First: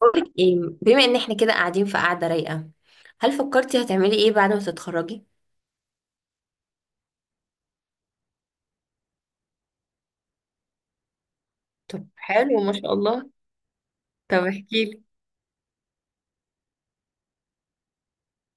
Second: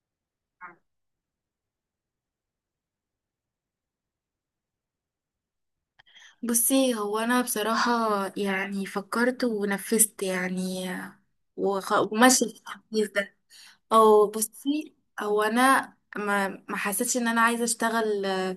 بقولك ايه؟ بما ان احنا كده قاعدين في قعده رايقه، هل فكرتي هتعملي ايه بعد ما تتخرجي؟ بصي، هو انا بصراحة يعني فكرت ونفذت يعني. طب وماشية في حلو ما شاء التحفيز الله. ده. او طب احكي بصي، لي. هو انا ما حسيتش ان انا عايزة اشتغل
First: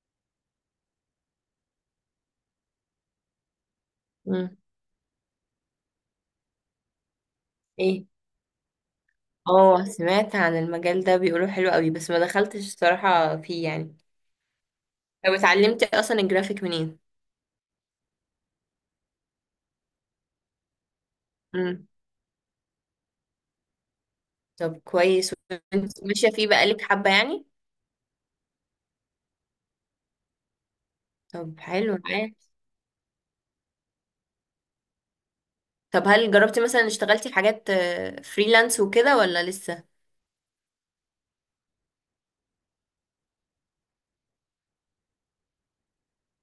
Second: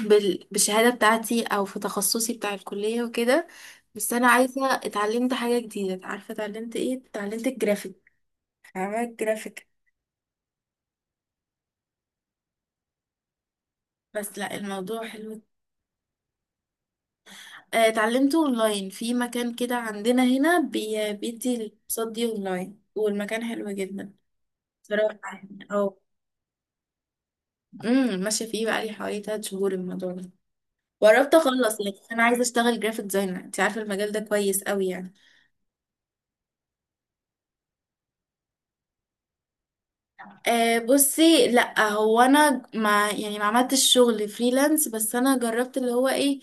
بالشهادة بتاعتي او في تخصصي بتاع الكلية وكده. بس انا امم. عايزة اتعلمت حاجة جديدة، عارفة اتعلمت ايه؟ اتعلمت ايه. الجرافيك. فاهمة الجرافيك؟ اه، سمعت عن المجال ده، بيقولوا حلو قوي بس ما دخلتش الصراحه فيه يعني. بس لا، الموضوع طب حلو. اتعلمتي اصلا الجرافيك منين؟ اتعلمته اونلاين في مكان كده عندنا هنا بيدي امم. الكورسات دي اونلاين، والمكان حلو جدا. طب صراحة كويس. يعني، اه. وانت ماشيه فيه بقالك حبه يعني. ماشية فيه بقالي حوالي تلات شهور الموضوع ده. وقربت طب اخلص، حلو لكن انا معايا. عايزة اشتغل جرافيك ديزاينر. انت عارفة المجال ده كويس قوي يعني. طب هل جربتي مثلا اشتغلتي في حاجات فريلانس وكده ولا لسه؟ أه بصي، لا هو انا ما يعني ما عملتش شغل فريلانس، بس انا جربت اللي هو ايه،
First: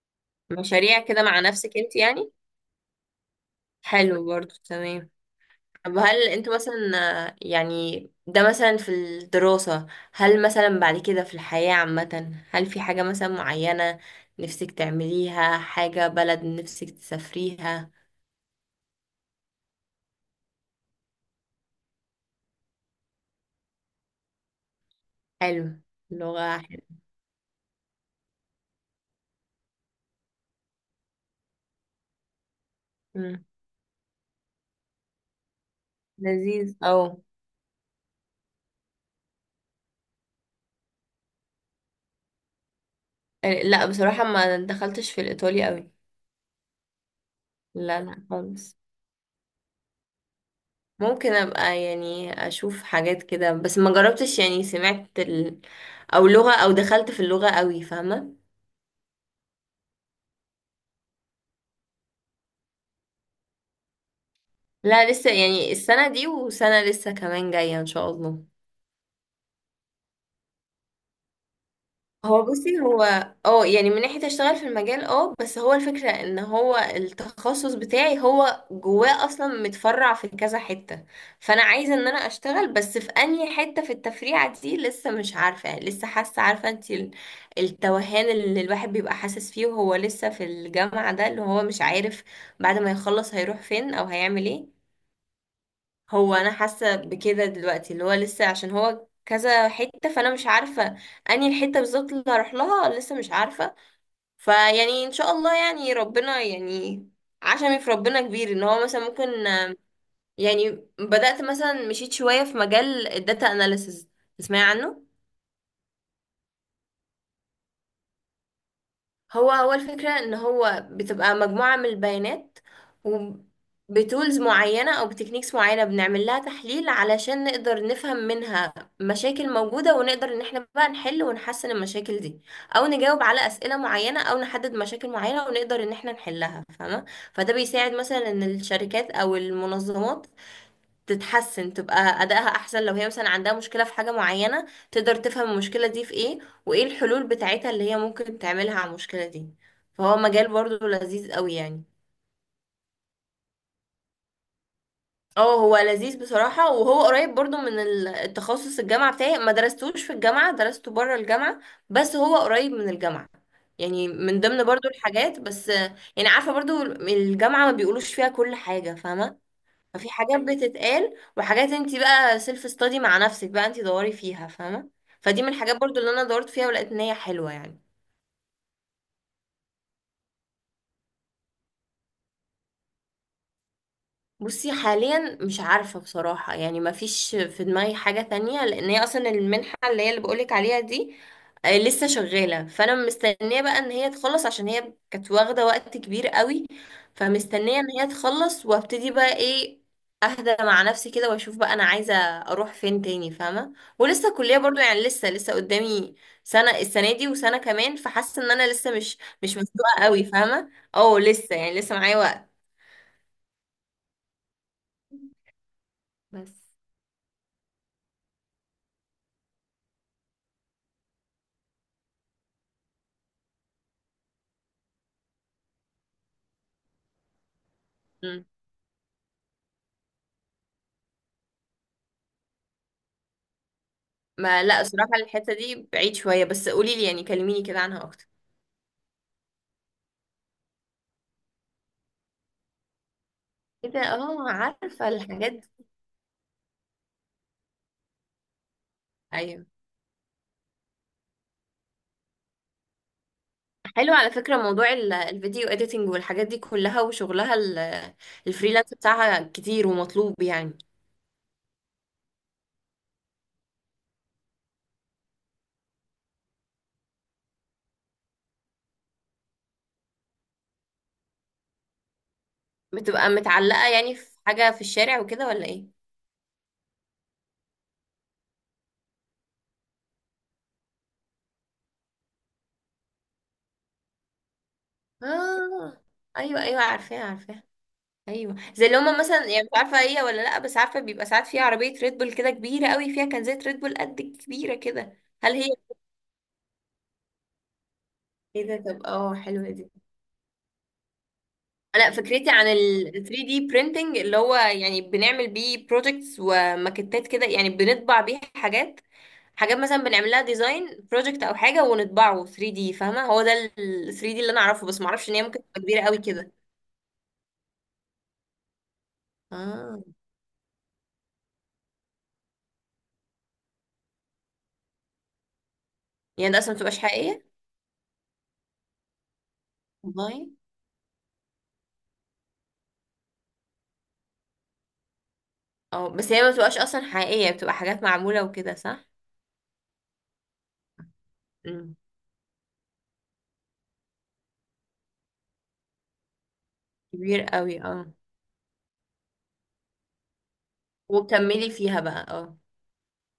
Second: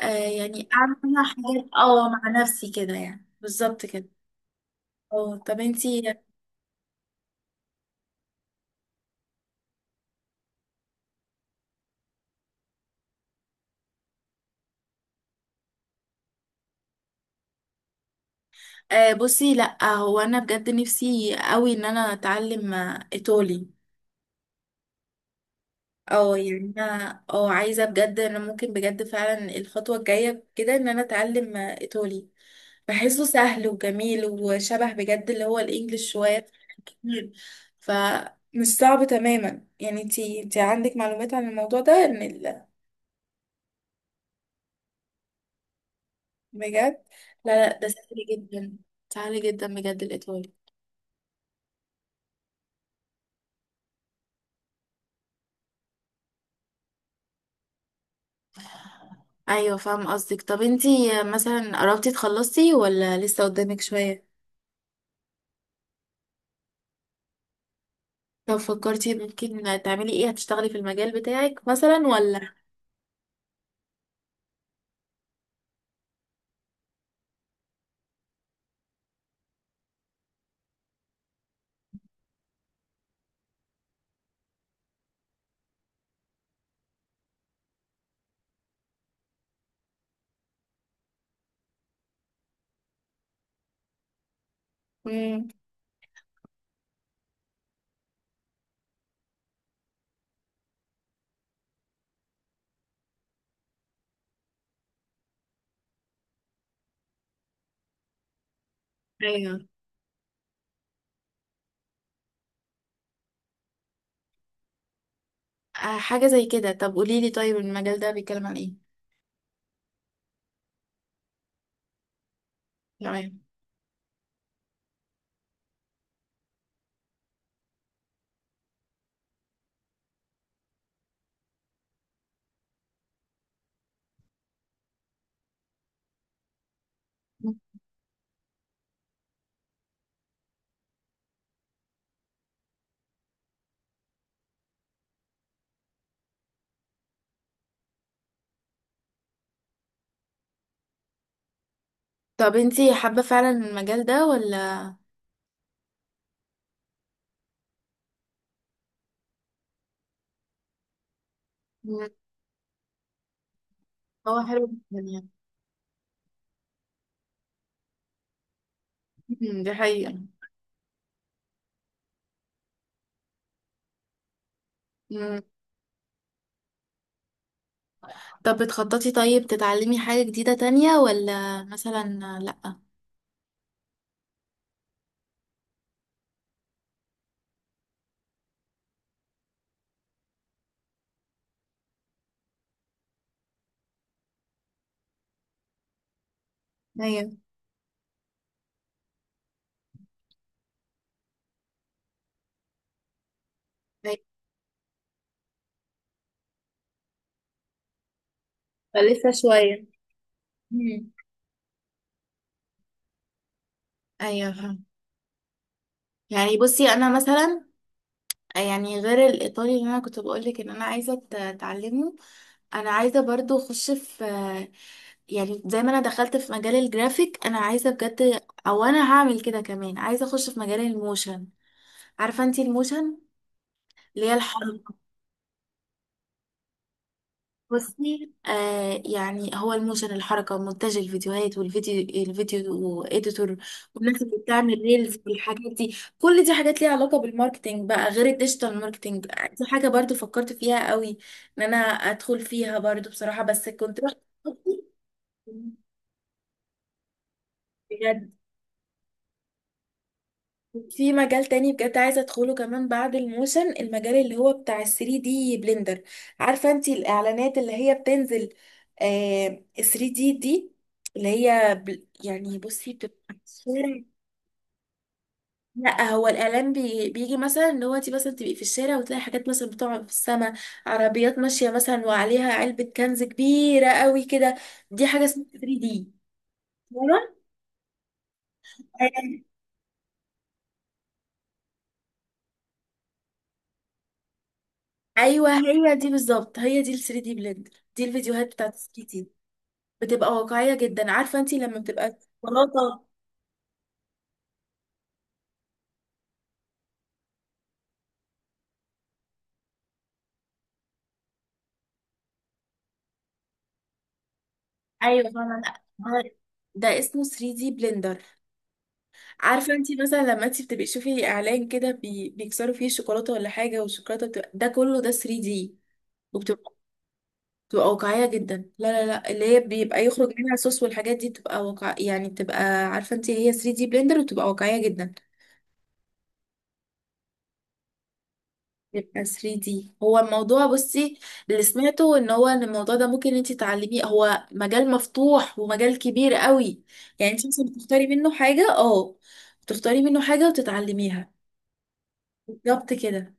أه يعني مشاريع كده اعمل مع حاجات، نفسك انت اه مع يعني. نفسي كده، يعني بالظبط كده. حلو برضو تمام. اه طب طب انتي؟ هل انتوا مثلا، يعني ده مثلا في الدراسة، هل مثلا بعد كده في الحياة عامة هل في حاجة مثلا معينة نفسك تعمليها، حاجة بلد نفسك تسافريها؟ آه بصي، لا هو انا بجد نفسي قوي ان انا اتعلم ايطالي. حلو. اه لغة يعني حلو. انا اه عايزه بجد، انا ممكن بجد فعلا الخطوه الجايه كده ان انا اتعلم ايطالي. بحسه مم. سهل وجميل وشبه بجد اللي هو الانجليش شويه لذيذ او. كتير. فمش صعب تماما يعني. انتي عندك معلومات عن الموضوع ده ان لا بصراحة ما دخلتش في الإيطالي قوي. بجد؟ لا لا ده لا لا سهل جدا، خالص. سهل جدا بجد الايطالي. ممكن ابقى يعني اشوف حاجات كده بس ما جربتش، يعني سمعت ال... او لغة او دخلت في اللغة قوي، فاهمة؟ ايوه فاهم قصدك. طب انتي مثلا قربتي تخلصي ولا لسه قدامك شوية؟ لا لسه، يعني السنة دي وسنة لسه كمان جاية ان شاء الله. طب فكرتي ممكن تعملي ايه؟ هتشتغلي في المجال بتاعك مثلا هو ولا؟ بصي هو، اه يعني من ناحية اشتغل في المجال اه، بس هو الفكرة ان هو التخصص بتاعي هو جواه اصلا متفرع في كذا حتة، فانا عايزة ان انا اشتغل بس في انهي حتة في التفريعة دي لسه مش عارفة، يعني لسه حاسة، عارفة انت ال- التوهان اللي الواحد بيبقى حاسس فيه وهو لسه في الجامعة، ده اللي هو مش عارف بعد ما يخلص هيروح فين او هيعمل ايه. مم. هو انا حاسه بكده دلوقتي، اللي هو لسه عشان هو كذا حته، فانا مش عارفه انهي الحته بالظبط اللي هروح لها، لسه مش عارفه. فيعني ان شاء الله، يعني ربنا، يعني عشمي في ربنا كبير ان هو مثلا ممكن ايوه. يعني، بدأت مثلا مشيت شويه في مجال الداتا اناليسز، تسمعي عنه؟ حاجة زي كده. طب قوليلي، طيب المجال ده بيتكلم عن ايه؟ هو هو الفكرة ان هو بتبقى مجموعة من البيانات، تمام. وبتولز معينة او بتكنيكس معينة بنعمل لها تحليل علشان نقدر نفهم منها مشاكل موجودة، ونقدر ان احنا بقى نحل ونحسن المشاكل دي، او نجاوب على اسئلة معينة، او نحدد مشاكل معينة ونقدر ان احنا نحلها، فاهمة؟ فده بيساعد مثلا ان الشركات او المنظمات تتحسن، تبقى أدائها أحسن. لو هي مثلا عندها مشكلة في حاجة معينة، تقدر تفهم المشكلة دي في إيه وإيه الحلول بتاعتها اللي هي ممكن تعملها على المشكلة دي. فهو مجال برضو لذيذ قوي يعني. طب انتي حابة فعلا المجال ده ولا؟ اه، هو لذيذ بصراحة، وهو قريب برضو من ال- التخصص الجامعة بتاعي، ما درستوش في الجامعة، درسته بره الجامعة، مم. بس هو قريب من الجامعة، يعني هو من ضمن حلو جدا برضو يعني. الحاجات، بس يعني عارفة برضو الجامعة ما بيقولوش فيها كل حاجة، فاهمة؟ مم، دي ففي حقيقة. حاجات بتتقال، وحاجات انت بقى سيلف ستادي مع نفسك، بقى انت دوري فيها، فاهمه؟ فدي مم. من الحاجات برضو اللي انا دورت فيها ولقيت ان هي حلوه يعني. طب بتخططي طيب تتعلمي حاجة جديدة تانية ولا مثلا؟ لأ. بصي حاليا مش عارفة بصراحة، يعني ما فيش في دماغي حاجة تانية، لان هي اصلا المنحة اللي هي اللي بقولك عليها دي لسه شغالة، فانا مستنية بقى ان هي تخلص عشان هي كانت واخدة وقت كبير قوي. ايوه. فمستنية ان هي تخلص وابتدي بقى ايه، اهدى مع نفسي كده واشوف بقى انا عايزة اروح فين تاني، فاهمة؟ أيوة. ولسه الكلية برضو يعني لسه، لسه قدامي سنة، السنة دي وسنة كمان، فحاسة ان انا لسه مش لسه مش شوية. مسلوقة قوي، فاهمة؟ مم. اه لسه، يعني لسه معايا وقت. ايوه فاهمة. يعني بصي انا مثلا، يعني غير الايطالي اللي انا كنت بقولك ان انا عايزه اتعلمه. انا عايزه برضو اخش في، يعني زي ما انا دخلت في مجال الجرافيك، انا عايزه بجد، بس، او انا هعمل كده كمان، عايزه اخش في مجال الموشن. عارفه انتي الموشن اللي هي ما لا الحركه؟ صراحة الحتة دي بعيد شوية، بس قولي لي يعني، كلميني كده عنها اكتر. بصي آه يعني، هو الموشن الحركة مونتاج الفيديوهات والفيديو اديتور. ايه ده؟ والناس اللي اه، بتعمل عارفة ريلز الحاجات والحاجات دي. دي، كل دي حاجات ليها علاقة بالماركتينج بقى، غير الديجيتال ماركتينج دي ايوه. حاجة برضو فكرت فيها قوي ان انا ادخل فيها برضو بصراحة، بس كنت حلو رحت على فكرة، موضوع ال- الفيديو اديتنج والحاجات دي كلها وشغلها ال- بجد الفريلانس بتاعها كتير ومطلوب يعني. في مجال تاني بجد عايزة ادخله كمان بعد الموشن، المجال اللي هو بتاع ال 3 دي بلندر. عارفة انتي الاعلانات اللي هي بتنزل؟ آه 3 دي دي اللي هي بل يعني بصي بتبقى بتبقى في متعلقة الشارع. يعني في حاجة في الشارع وكده ولا ايه؟ لا هو الاعلان بيجي مثلا ان هو انتي مثلا تبقي في الشارع وتلاقي حاجات مثلا بتقع في السماء، عربيات ماشية مثلا وعليها علبة كنز كبيرة قوي كده. دي حاجة اسمها 3 اه. دي. ايوه ايوه، عارفاها عارفاها. ايوه زي اللي هما مثلا، يعني مش عارفة هي ولا لا، بس عارفة بيبقى ساعات فيها عربية ريد بول كده كبيرة قوي، فيها كنزات ريد بول قد كبيرة كده. ايوه هل هي، هي دي بالظبط، هي دي ال 3 دي بلندر، دي الفيديوهات ايه بتاعت ال ده؟ طب 3 دي. اه، حلوة دي. بتبقى واقعية جدا. عارفة انتي لما بتبقى انا فكرتي عن الشوكولاتة؟ ال 3D printing، اللي هو يعني بنعمل بيه projects وماكتات كده، يعني بنطبع بيه حاجات، حاجات مثلا بنعمل لها ديزاين بروجكت او حاجه ونطبعه 3D، فاهمه؟ هو ده ال 3D اللي انا اعرفه، بس ما اعرفش ايوه ان هي ممكن فاهمة. لا تبقى كبيره قوي ده كده. ده اسمه 3D بلندر. عارفة انتي اه. مثلا لما انتي بتبقي تشوفي اعلان كده بيكسروا فيه الشوكولاتة ولا حاجة، والشوكولاتة بتبقى، ده كله ده 3D. يعني ده اصلا وبتبقى ما بتبقاش حقيقيه. بتبقى واقعية جدا. لا لا لا، اللي هي بيبقى يخرج والله. منها صوص والحاجات دي بتبقى واقع يعني، بتبقى عارفة انتي هي 3D بلندر وبتبقى واقعية جدا. اه بس هي ما بتبقاش اصلا حقيقيه، بتبقى حاجات معموله وكده، صح؟ يبقى 3D. هو الموضوع بصي، اللي امم. سمعته ان هو ان الموضوع ده ممكن انت تعلميه، هو مجال مفتوح ومجال كبير قوي يعني. كبير انت مثلا قوي بتختاري اه. منه حاجة، اه بتختاري منه حاجة وتتعلميها. وكملي فيها بقى اه. بالظبط كده.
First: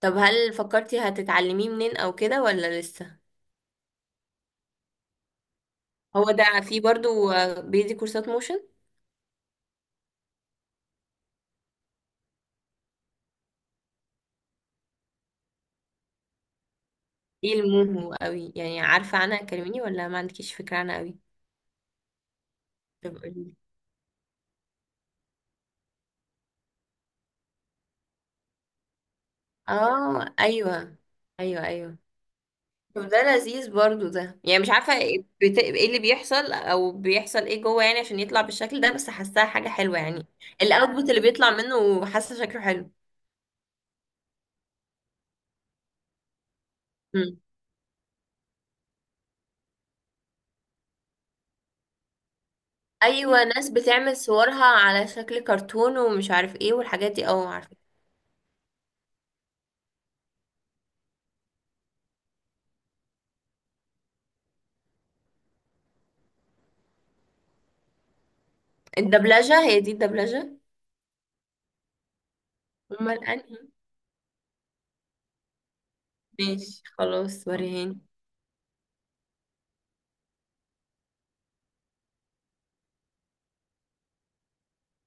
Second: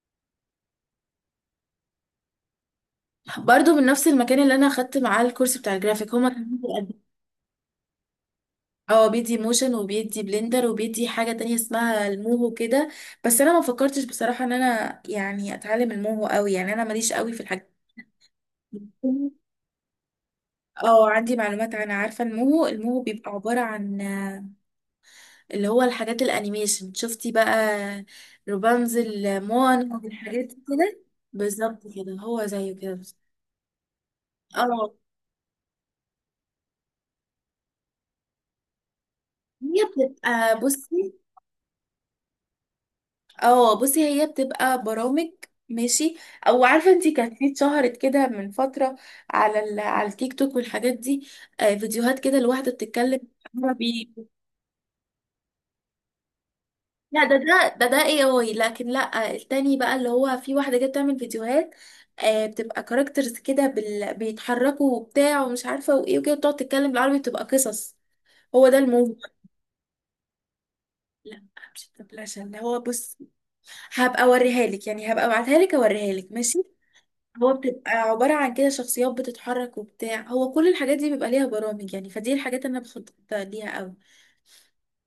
طب هل فكرتي هتتعلميه منين او كده ولا لسه؟ برضو من نفس المكان اللي انا اخدت معاه الكورس بتاع الجرافيك، هما هو كانوا ده في برضو بيدي كورسات موشن. اه بيدي موشن وبيدي بلندر وبيدي حاجة تانية اسمها الموهو كده. بس انا ما فكرتش بصراحة ان انا يعني اتعلم الموهو قوي يعني، انا ماليش قوي في ايه الحاجات. الموهو قوي يعني، عارفة عنها كلميني، ولا ما عندكيش فكرة عنها اه قوي؟ عندي معلومات عن، عارفة الموهو؟ الموهو طب بيبقى قولي. عبارة عن اللي هو الحاجات الانيميشن. شفتي بقى روبانزل، موان اه والحاجات دي ايوه. كده؟ ايوه بالظبط ايوه. كده، هو زيه كده طب ده بالظبط. لذيذ برضو ده، يعني مش اه عارفة ايه إيه اللي بيحصل، او بيحصل ايه جوه يعني عشان يطلع بالشكل ده، بس حاساها حاجة هي حلوة يعني. بتبقى الاوتبوت بصي، اللي بيطلع منه حاسة شكله حلو. اه بصي هي بتبقى برامج. ماشي. او عارفه انتي كانت مم. في اتشهرت كده من فتره على على التيك توك والحاجات دي. آه فيديوهات كده لواحده بتتكلم ايوه، ناس عربي. بتعمل صورها على شكل كرتون ومش عارف ايه والحاجات لا دي، ده اه ده عارفة. ده ده اي اي لكن لا التاني بقى، اللي هو في واحدة جت تعمل فيديوهات آه بتبقى كاركترز كده بيتحركوا وبتاع ومش عارفة وايه وكده، بتقعد تتكلم بالعربي، بتبقى قصص. هو ده الموضوع. الدبلجة، هي دي الدبلجة؟ لا مش الدبلجة، اللي هو بص، امال انهي؟ هبقى اوريها لك يعني، هبقى ابعتها لك، اوريها لك ماشي. ماشي خلاص، هو بتبقى وريهاني. عبارة عن كده شخصيات بتتحرك وبتاع، هو كل الحاجات دي بيبقى ليها برامج يعني، فدي الحاجات اللي انا بخطط ليها قوي.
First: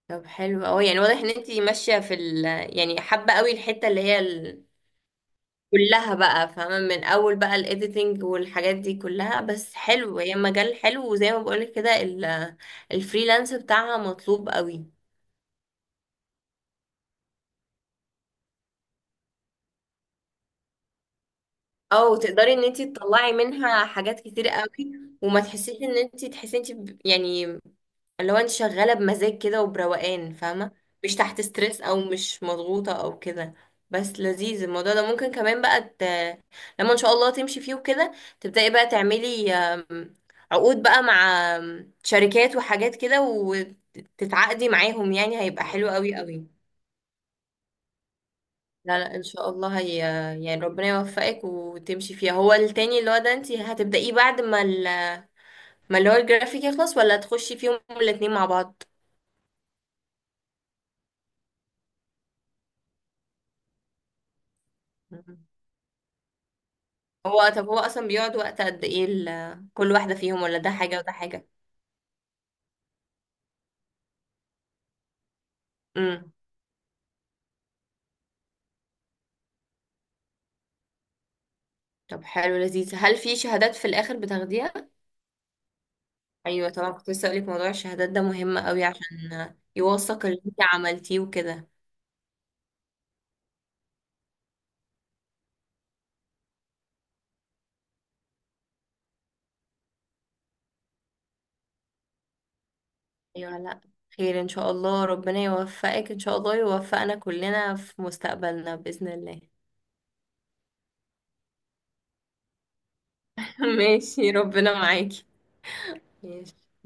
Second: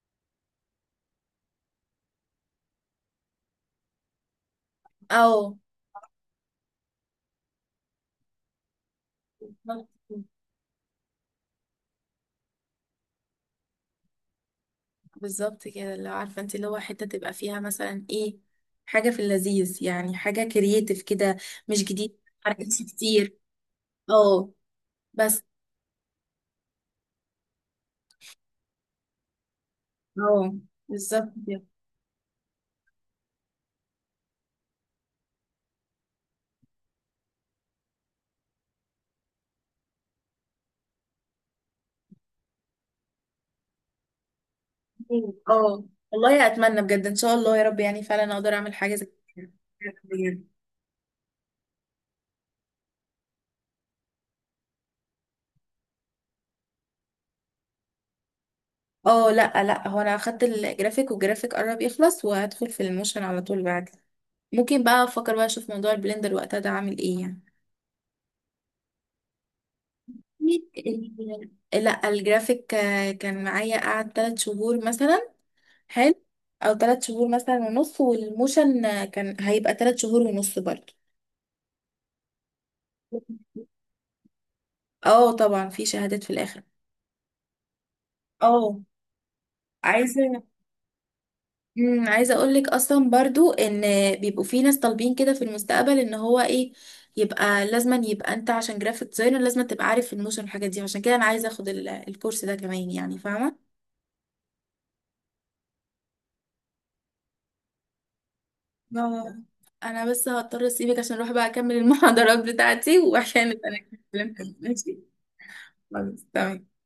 طب حلو أوي، يعني واضح ان انتي ماشية في ال، يعني حابة أوي الحتة اللي هي ال... اه كلها بقى، فاهمة؟ من أول بقى الإيديتنج والحاجات دي كلها، بس حلو هي مجال حلو، وزي ما بقولك كده ال... الفريلانس بتاعها مطلوب أوي، بالظبط كده اللي هو عارفه انت، اللي هو حته تبقى فيها مثلا ايه، حاجه في اللذيذ يعني، حاجه كرييتيف كده، مش او جديد تقدري ان حركتش انت تطلعي كتير. منها حاجات كتير اه. قوي، وما بس. تحسيش ان انت تحسي انت يعني، اللي هو انت شغاله بمزاج كده وبروقان، اه فاهمه؟ مش بالظبط تحت كده. ستريس او مش مضغوطه او كده. بس لذيذ الموضوع ده، ممكن كمان بقى ت... لما ان شاء الله تمشي فيه وكده، تبداي بقى تعملي عقود بقى مع شركات وحاجات كده وتتعاقدي معاهم، يعني هيبقى اه حلو قوي والله قوي. اتمنى بجد ان شاء الله يا رب، يعني فعلا اقدر اعمل حاجه لا زي لا ان شاء كده. الله هي، بجد. يعني ربنا يوفقك وتمشي فيها. هو التاني اللي هو ده انت هتبدأيه بعد ما ال... ما اللي هو الجرافيك يخلص، ولا تخشي فيهم الاتنين مع بعض؟ اه لا لا هو انا اخدت الجرافيك والجرافيك قرب يخلص، وهدخل في الموشن على طول بعد. ممكن بقى افكر مم. بقى اشوف موضوع البلندر وقتها ده عامل ايه يعني. هو طب هو اصلا بيقعد وقت قد ايه ال... كل واحدة فيهم، ولا ده حاجة وده حاجة؟ لا الجرافيك كان معايا قعد تلات شهور مثلا. حلو. امم. او تلات شهور مثلا ونص، والموشن كان هيبقى تلات شهور ونص برضه. طب حلو لذيذ، هل في شهادات في الاخر بتاخديها؟ اه طبعا في شهادات في الاخر. ايوه طبعا، كنت لسه اقولك موضوع الشهادات ده مهم اه قوي عشان يوثق اللي عايزه، انت عملتيه وكده. عايزه اقول لك اصلا برضو ان بيبقوا في ناس طالبين كده في المستقبل ان هو ايه، يبقى لازما يبقى انت عشان جرافيك ديزاينر لازم تبقى عارف الموشن والحاجات دي، عشان كده انا عايزه اخد الكورس ده كمان يعني ايوه فاهمه. لا، خير ان شاء الله، ربنا يوفقك، ان شاء الله يوفقنا كلنا في مستقبلنا بإذن اه الله. انا بس هضطر اسيبك عشان اروح بقى اكمل المحاضرات بتاعتي وعشان انا ماشي كده ربنا ماشي. معاكي. خلاص، ماشي. تمام.